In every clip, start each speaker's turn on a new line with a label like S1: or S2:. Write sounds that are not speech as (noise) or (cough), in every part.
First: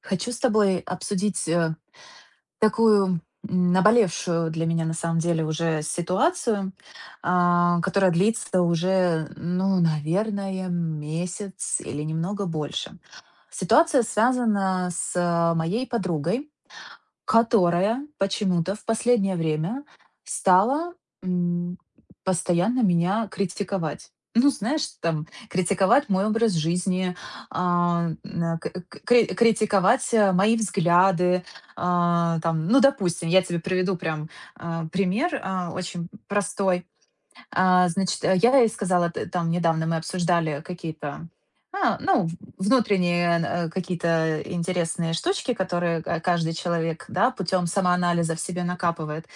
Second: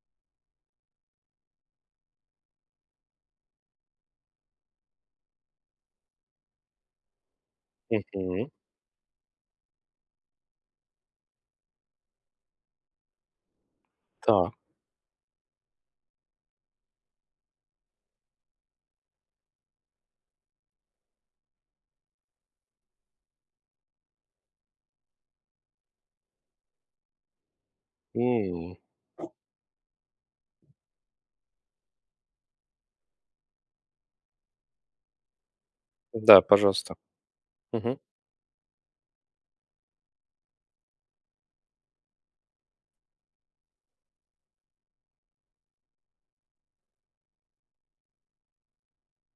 S1: Хочу с тобой обсудить такую наболевшую для меня на самом деле уже ситуацию, которая
S2: Мгм.
S1: длится уже, ну, наверное, месяц или немного больше. Ситуация
S2: Так.
S1: связана с моей подругой, которая почему-то в последнее время стала, м, постоянно меня критиковать. Ну, знаешь, там, критиковать мой образ жизни, а, на к
S2: М.
S1: к кри критиковать, мои взгляды. Там, ну, допустим, я тебе приведу прям, пример, очень
S2: Да,
S1: простой.
S2: пожалуйста. Мгм,
S1: Я ей сказала, т там недавно мы обсуждали какие-то, ну, внутренние, какие-то интересные штучки, которые ка каждый человек, да, путем самоанализа в себе накапывает.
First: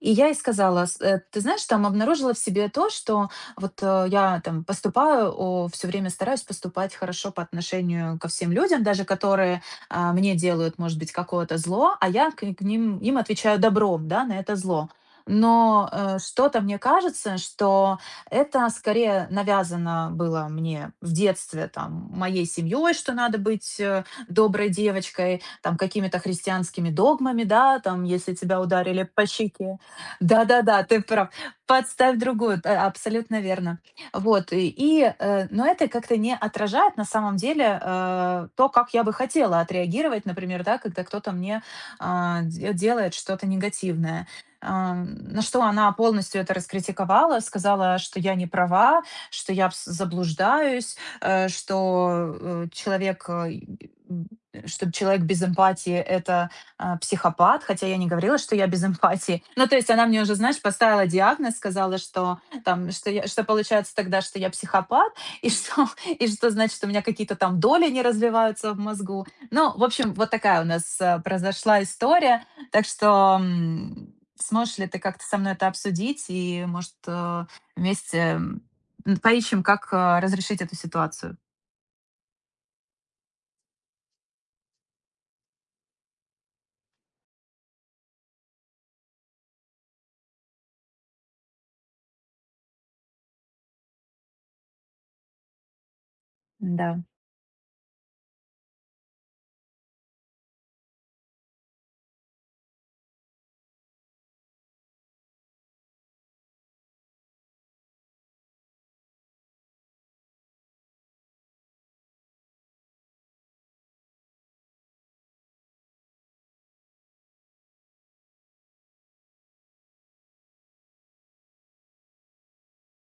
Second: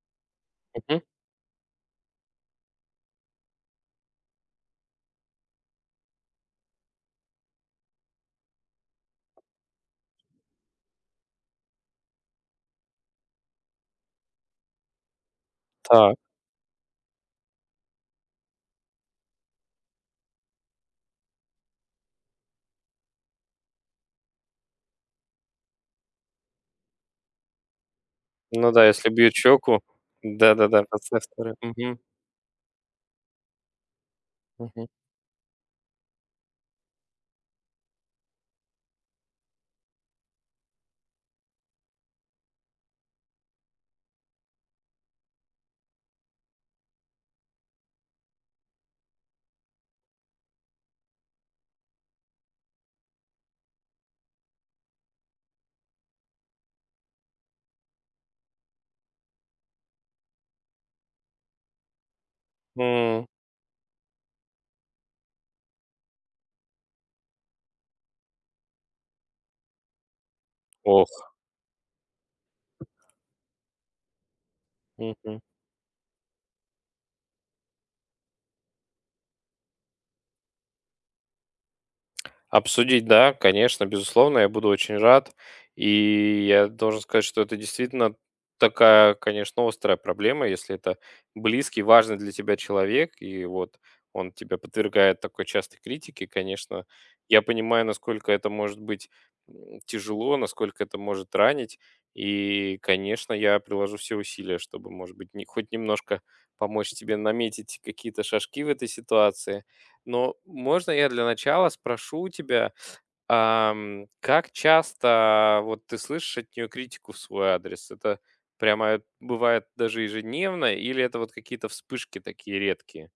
S1: И я ей сказала:
S2: мгм.
S1: Ты знаешь, там обнаружила в себе то, что вот, я там поступаю, все время стараюсь поступать хорошо по отношению ко всем людям, даже которые, мне делают, может быть, какое-то зло, а я к к ним им отвечаю добром, да, на это зло. Но,
S2: Так.
S1: э, что-то мне кажется, что это скорее навязано было мне в детстве, там, моей семьей, что надо быть, доброй девочкой, там, какими-то христианскими догмами, да, там, если тебя
S2: Ну да,
S1: ударили
S2: если
S1: по
S2: бьют
S1: щеке.
S2: щеку. Да-да-да,
S1: Да-да-да, ты
S2: подставь
S1: прав.
S2: вторую. Мгм,
S1: Подставь другую, абсолютно верно. Вот, и
S2: мгм.
S1: и, э, но это как-то не отражает на самом деле, то, как я бы хотела отреагировать, например, да, когда кто-то мне, а, де делает что-то негативное. На что она полностью это раскритиковала, сказала, что я не права, что я заблуждаюсь, э, что э, человек, э, м, что человек без эмпатии — это психопат, хотя я не говорила, что я без эмпатии. Ну, то есть она мне уже, знаешь, поставила диагноз, сказала, что там, что,
S2: М.
S1: я, что получается тогда, что я психопат, и что, (laughs) и что значит, у меня какие-то там доли не развиваются в мозгу. Ну, в общем, вот такая у нас
S2: Ох.
S1: произошла история. Так что сможешь ли ты как-то со
S2: Мгм.
S1: мной это обсудить и, может, вместе, поищем, как, разрешить эту ситуацию?
S2: Обсудить, да, конечно, безусловно, я буду очень рад. И я должен сказать, что это действительно такая, конечно, острая проблема, если это близкий, важный для тебя человек, и вот он тебя подвергает такой частой критике, конечно.
S1: Да.
S2: Я понимаю, насколько это может быть тяжело, насколько это может ранить. И, конечно, я приложу все усилия, чтобы, может быть, хоть немножко помочь тебе наметить какие-то шажки в этой ситуации. Но можно я для начала спрошу у тебя, как часто вот ты слышишь от нее критику в свой адрес? Это прямо бывает даже ежедневно, или это вот какие-то вспышки такие редкие?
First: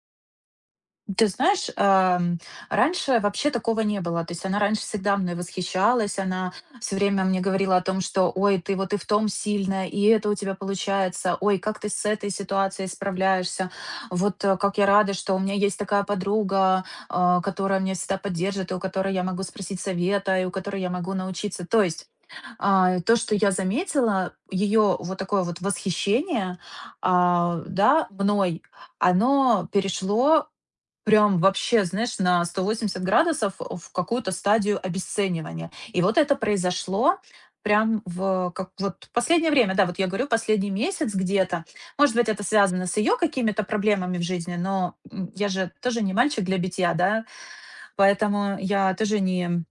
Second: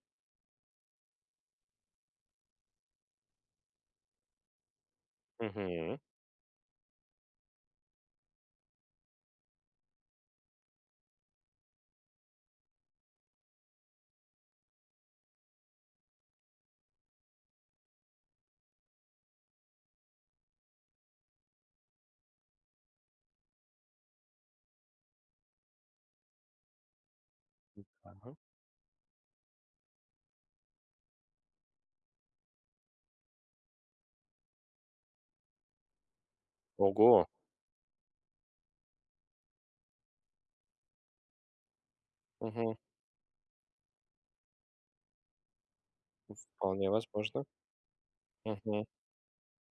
S1: Ты знаешь, раньше вообще такого не было. То есть она раньше всегда мной
S2: Мгм.
S1: восхищалась, она все время мне говорила о том, что: "Ой, ты вот и в том сильная, и это у тебя получается. Ой, как ты с этой ситуацией справляешься. Вот, как я рада, что у меня есть такая подруга, которая меня всегда поддержит, и у которой я могу спросить совета, и у которой я могу научиться". То есть, то, что я заметила, ее вот такое вот восхищение, да,
S2: Ага.
S1: мной, оно перешло прям вообще, знаешь, на 180 градусов в какую-то стадию обесценивания. И вот это произошло
S2: Ого.
S1: прям в как вот последнее время, да, вот я говорю, последний месяц где-то. Может быть, это
S2: Мгм.
S1: связано с ее какими-то проблемами в жизни, но я же тоже не мальчик для
S2: Вполне
S1: битья, да.
S2: возможно.
S1: Поэтому
S2: Мгм.
S1: я тоже не,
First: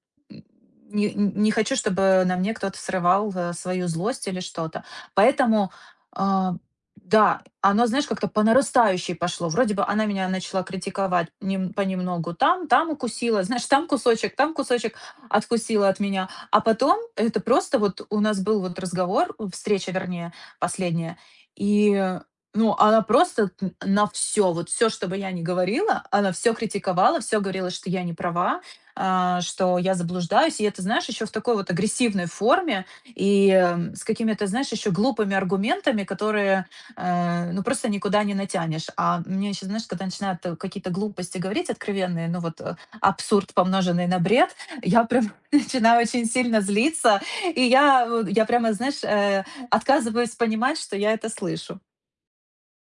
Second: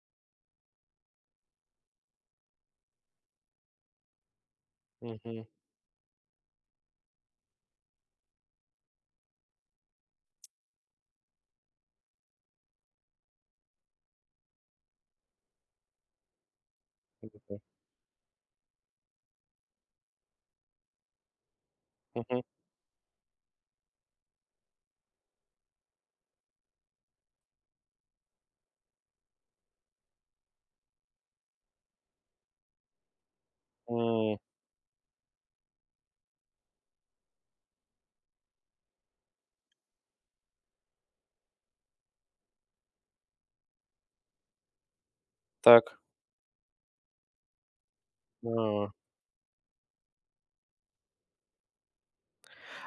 S1: не, не хочу, чтобы на мне кто-то срывал свою злость или что-то.
S2: Мгм.
S1: Поэтому, а, да, оно, знаешь, как-то по нарастающей пошло. Вроде бы она меня начала критиковать понемногу там, там укусила, знаешь, там кусочек откусила от меня. А потом это
S2: Мгм.
S1: просто вот у нас был вот разговор, встреча, вернее, последняя, и
S2: Мгм.
S1: ну, она просто на все, вот все, что бы я ни говорила, она все критиковала, все говорила, что я не права, что я заблуждаюсь. И это, знаешь, еще в такой вот агрессивной форме и с
S2: М.
S1: какими-то, знаешь, еще глупыми аргументами, которые, ну, просто никуда не натянешь. А мне еще, знаешь, когда начинают какие-то глупости говорить откровенные, ну, вот абсурд, помноженный на бред, я прям (laughs)
S2: Так.
S1: начинаю очень сильно злиться, и я прямо,
S2: А.
S1: знаешь, отказываюсь понимать, что я это слышу.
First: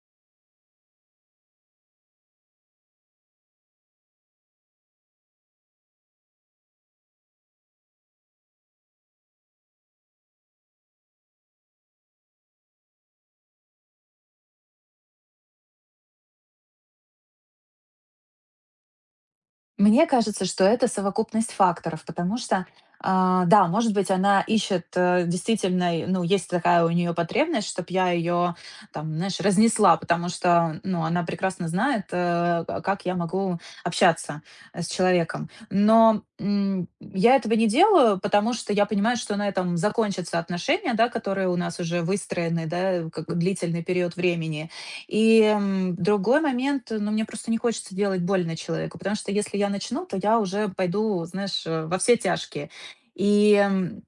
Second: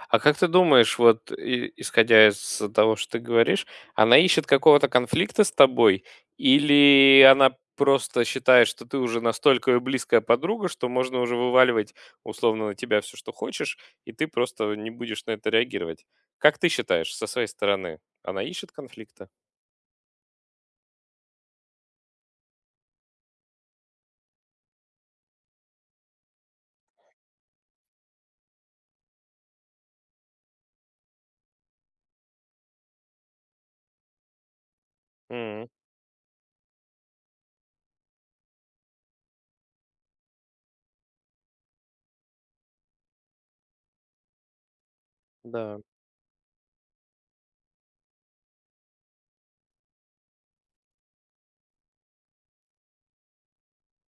S2: А как ты думаешь, вот и исходя из того, что ты говоришь, она ищет какого-то конфликта с тобой или она просто считает, что ты уже настолько её близкая подруга, что можно уже вываливать условно на тебя все, что хочешь, и ты просто не будешь на это реагировать? Как ты считаешь, со своей стороны, она ищет конфликта?
S1: Мне кажется, что это совокупность факторов, потому что, да, может быть, она ищет, действительно, и, ну, есть такая у нее потребность, чтобы я ее, там, знаешь, разнесла, потому что, ну, она прекрасно знает, как я могу общаться с человеком.
S2: М,
S1: Но я этого не делаю, потому что я понимаю, что на этом закончатся отношения, да, которые у нас уже выстроены, да, как длительный период времени. И,
S2: да.
S1: другой момент, ну, мне просто не хочется делать больно человеку, потому что если я начну, то я уже пойду, знаешь, во все тяжкие. И,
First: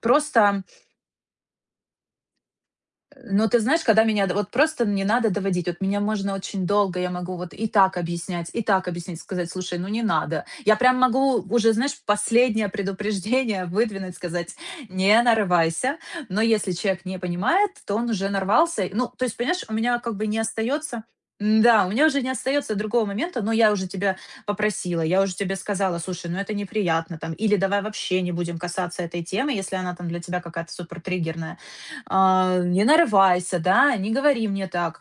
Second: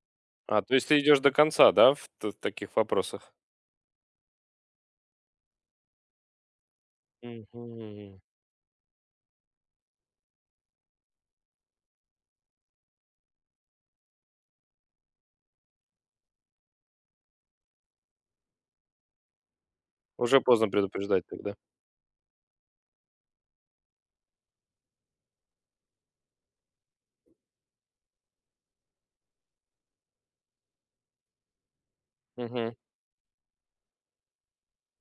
S2: А,
S1: просто
S2: то есть ты идешь до конца, да, в т таких вопросах?
S1: ну, ты знаешь, когда меня д вот просто не надо доводить. Вот меня можно очень долго, я могу вот
S2: Мгм.
S1: и так объяснять, сказать: "Слушай, ну не надо". Я прям могу уже, знаешь, последнее предупреждение (laughs) выдвинуть, сказать: "Не нарывайся". Но если человек не понимает, то он уже нарвался. Ну, то есть, понимаешь, у меня как бы не
S2: Уже поздно
S1: остается
S2: предупреждать тогда.
S1: м-да, у меня уже не остается другого момента. Но я уже тебя попросила, я уже тебе сказала: "Слушай, ну это неприятно", там, или "Давай вообще не будем касаться этой темы, если она там для тебя какая-то супер триггерная"
S2: Мгм.
S1: не нарывайся, да, не говори мне так.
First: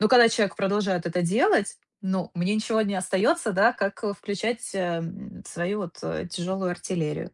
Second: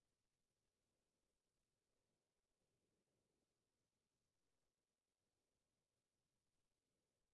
S1: Но когда человек продолжает это делать, ну, мне ничего не остается, да, как включать свою вот тяжелую артиллерию.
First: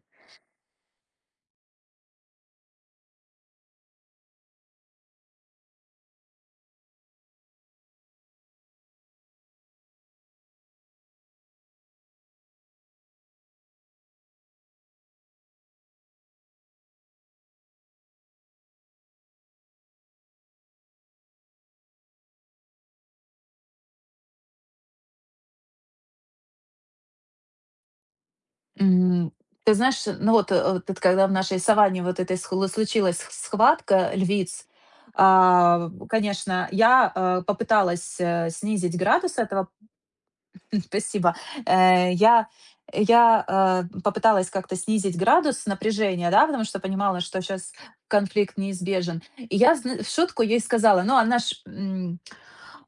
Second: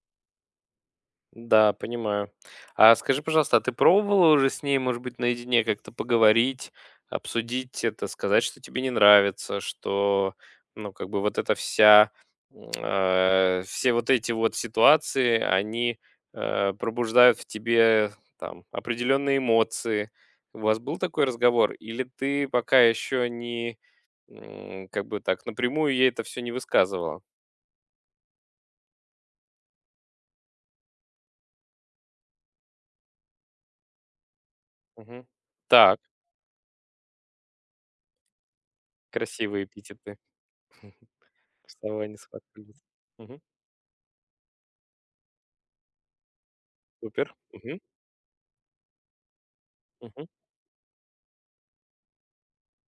S2: Да, понимаю. А скажи, пожалуйста, а ты пробовала уже с ней, может быть, наедине как-то поговорить, обсудить это, сказать, что тебе не нравится, что, ну, как бы вот эта вся, все вот эти вот ситуации, они пробуждают в тебе там определенные эмоции. У вас был такой разговор? Или ты пока еще не, как бы так, напрямую ей это все не высказывала?
S1: М, Ты знаешь, ну вот, вот это когда в нашей саванне вот этой случилась схватка львиц,
S2: Мгм. Так,
S1: конечно, я попыталась снизить градус
S2: красивые
S1: этого.
S2: эпитеты.
S1: Спасибо. Э,
S2: Вставание с того
S1: я
S2: они. Мгм.
S1: я попыталась как-то снизить градус напряжения, да, потому что понимала,
S2: Супер.
S1: что сейчас
S2: Мгм.
S1: конфликт неизбежен. И я зн в
S2: Мгм.
S1: шутку ей сказала, ну, она ж,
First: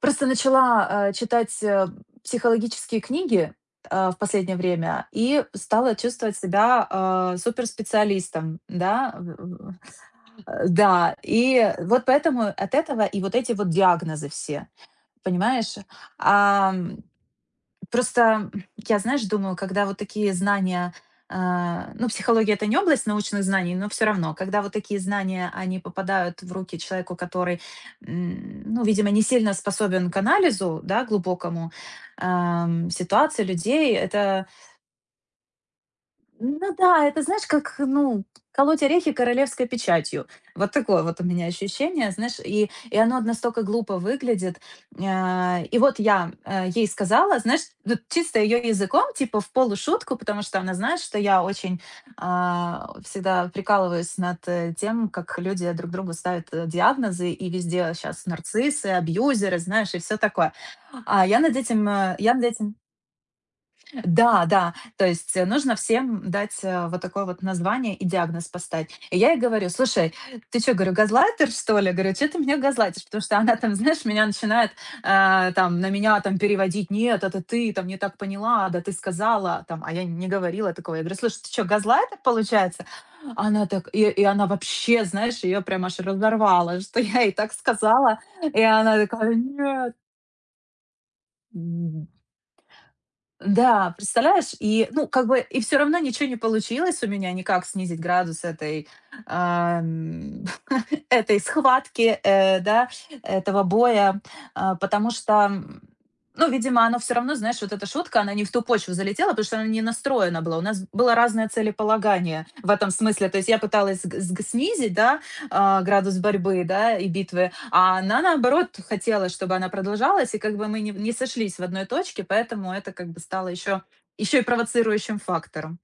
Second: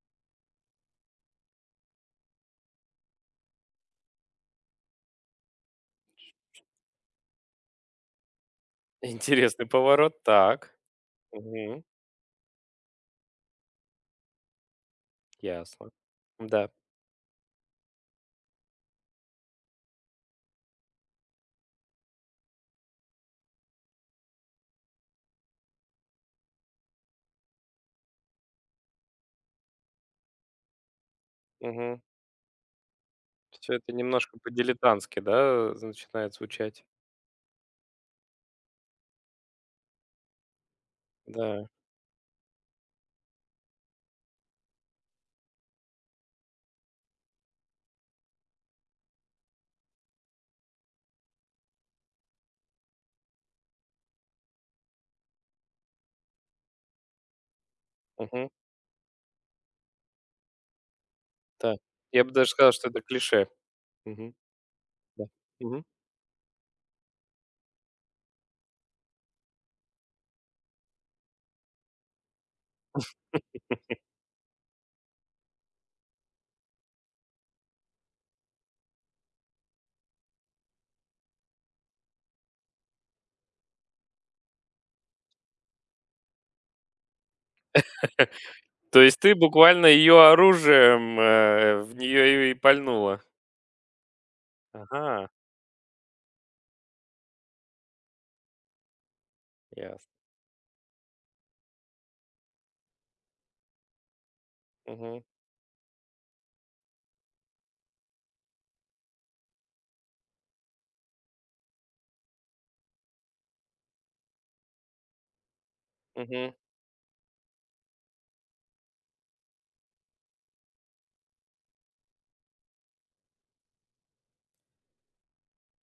S1: просто начала, читать, психологические книги, в последнее время и стала чувствовать себя, суперспециалистом, да,
S2: Интересный поворот. Так.
S1: да. И
S2: Мгм.
S1: вот поэтому от этого и вот эти вот диагнозы все, понимаешь?
S2: Ясно. Да.
S1: Просто я, знаешь, думаю, когда вот такие знания, ну, психология — это не область научных знаний, но все равно, когда вот такие знания, они попадают в руки человеку, который, ну, видимо, не сильно способен к анализу, да, глубокому,
S2: Мгм.
S1: ситуации,
S2: Всё это
S1: людей,
S2: немножко
S1: это
S2: по-дилетантски, да, начинает
S1: ну
S2: звучать.
S1: да, это знаешь, как, ну, колоть орехи королевской печатью. Вот такое вот у меня
S2: Да.
S1: ощущение, знаешь, и оно настолько глупо выглядит. И вот я ей сказала, знаешь, вот чисто ее языком, типа в полушутку, потому что она знает, что я очень всегда прикалываюсь над тем, как люди друг другу ставят диагнозы, и везде сейчас
S2: Мгм.
S1: нарциссы, абьюзеры, знаешь, и все такое.
S2: Да. Я бы
S1: Я над
S2: даже сказал,
S1: этим
S2: что это клише. Мгм.
S1: да, да, то
S2: Да.
S1: есть, нужно
S2: Мгм.
S1: всем дать, вот такое вот название и диагноз поставить. И я ей говорю: "Слушай, ты чё, — говорю, — газлайтер, что ли?" Говорю: "Чё ты меня газлайтишь?" Потому что она там, (laughs) знаешь, меня начинает, там, на меня там переводить: "Нет, это ты там не так поняла, да ты сказала там, а я не говорила такого". Я говорю: "Слушай, ты чё, газлайтер получается?" Она так она вообще, знаешь, её прям аж разорвала, (laughs) что я ей так сказала, и она
S2: То есть ты
S1: такая:
S2: буквально ее оружием, в
S1: "Нет".
S2: нее и пальнула?
S1: Да, представляешь? И, ну, как
S2: Ага,
S1: бы, и все равно ничего не получилось у меня никак снизить градус этой,
S2: ясно.
S1: ам, (laughs) этой схватки, да, этого боя, потому что, ну, видимо, оно все равно, знаешь, вот эта шутка, она не в ту почву залетела, потому что она не настроена была. У нас было разное целеполагание в этом смысле. То есть я пыталась сг сг снизить, да, градус
S2: Мгм.
S1: борьбы, да, и битвы, а она, наоборот, хотела, чтобы она продолжалась, и как бы мы не сошлись в одной точке, поэтому это как бы стало еще и провоцирующим фактором.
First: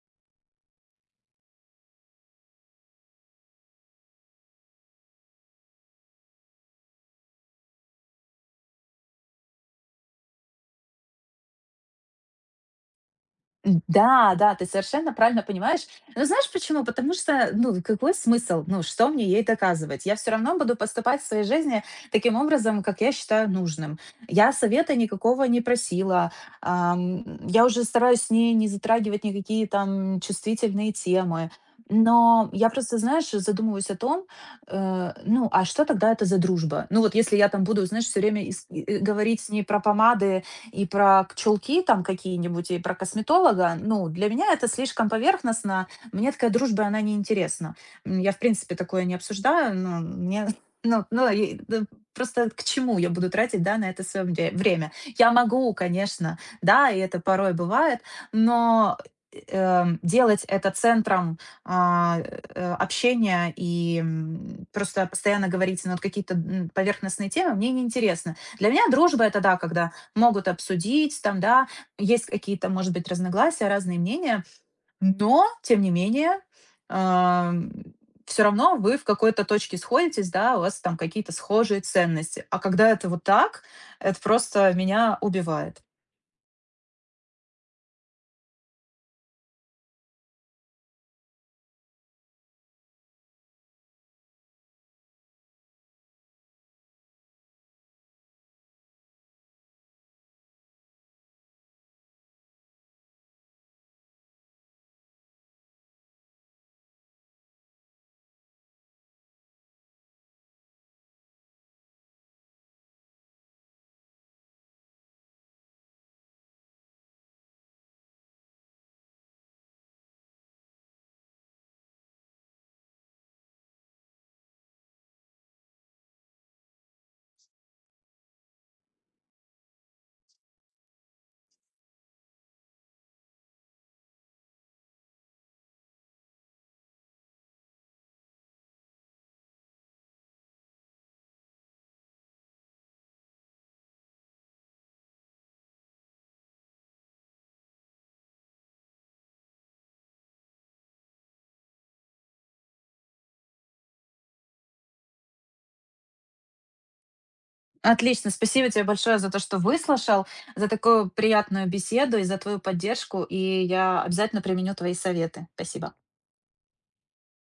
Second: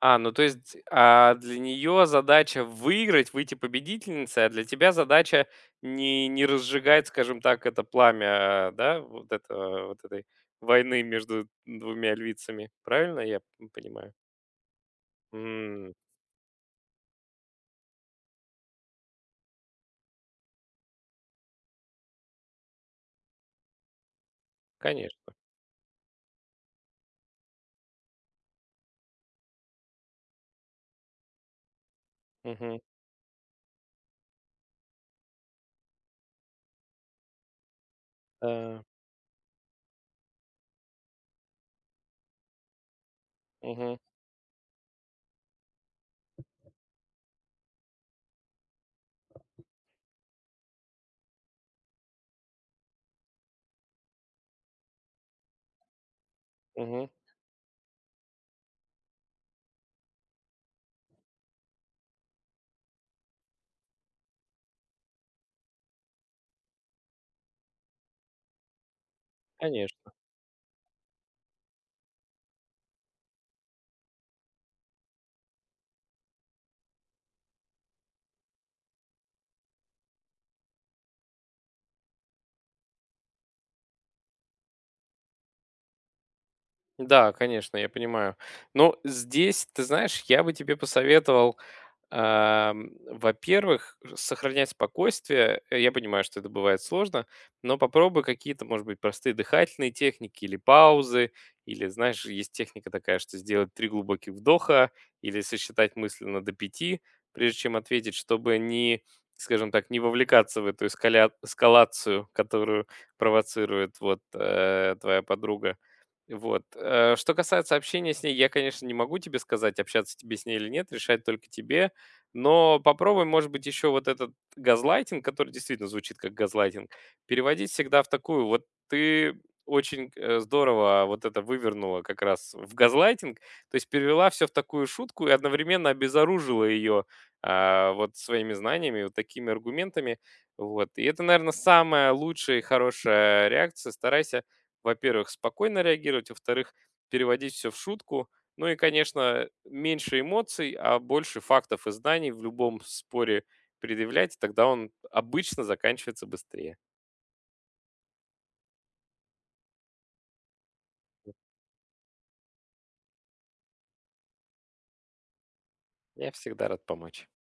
S2: А, ну то есть, для нее задача выиграть, выйти победительницей, а для тебя задача не разжигать, скажем так, это пламя, да, вот это вот этой войны между двумя львицами. Правильно я понимаю?
S1: Да, да, ты совершенно правильно понимаешь.
S2: М,
S1: Но знаешь почему? Потому что, ну, какой смысл? Ну, что мне ей доказывать? Я все равно буду поступать в своей жизни таким образом, как я считаю нужным. Я совета
S2: конечно.
S1: никакого не просила. Я уже стараюсь с ней не затрагивать никакие там чувствительные темы. Но я
S2: Мгм.
S1: просто, знаешь, задумываюсь о том, ну, а что тогда это за дружба? Ну, вот если я там буду, знаешь, все время
S2: Да.
S1: и говорить с ней про помады, и про пчелки там какие-нибудь, и про косметолога,
S2: Мгм.
S1: ну, для меня это слишком поверхностно. Мне такая дружба, она неинтересна. Я, в принципе, такое не обсуждаю, но мне... (laughs) Ну, ну, и, да, просто к чему я буду тратить, да, на это свое время? Я могу, конечно, да, и
S2: Мгм.
S1: это порой бывает, но делать это центром общения и просто постоянно говорить на вот какие-то поверхностные темы, мне неинтересно. Для меня дружба — это да, когда
S2: Конечно.
S1: могут обсудить там, да, есть какие-то, может быть, разногласия, разные мнения, но, тем не менее, все равно вы в какой-то точке сходитесь, да, у вас там какие-то схожие ценности. А когда это вот так, это просто меня убивает.
S2: Да, конечно, я понимаю. Но здесь, ты знаешь, я бы тебе посоветовал. Во-первых, сохранять спокойствие. Я понимаю, что это бывает сложно, но попробуй какие-то, может быть, простые дыхательные техники или паузы, или, знаешь, есть техника такая, что сделать три глубоких вдоха или сосчитать мысленно до пяти, прежде чем ответить, чтобы не, скажем так, не вовлекаться в эту эскалацию, которую провоцирует вот твоя подруга. Вот. Что касается общения с ней, я, конечно, не могу тебе сказать, общаться тебе с ней или нет, решать только тебе. Но попробуй, может быть, еще вот этот газлайтинг, который действительно звучит как газлайтинг, переводить всегда в такую. Вот ты очень здорово вот это вывернула как раз в газлайтинг, то есть перевела все в такую шутку и одновременно обезоружила ее вот своими знаниями, вот такими аргументами. Вот. И это, наверное, самая лучшая и хорошая реакция. Старайся, во-первых, спокойно реагировать, во-вторых, переводить все в шутку. Ну и, конечно, меньше эмоций, а больше фактов и знаний в любом споре предъявлять, тогда он обычно заканчивается быстрее.
S1: Отлично, спасибо тебе большое за то, что выслушал, за такую приятную беседу и за твою поддержку, и я обязательно применю твои советы. Спасибо.
S2: Я всегда рад помочь.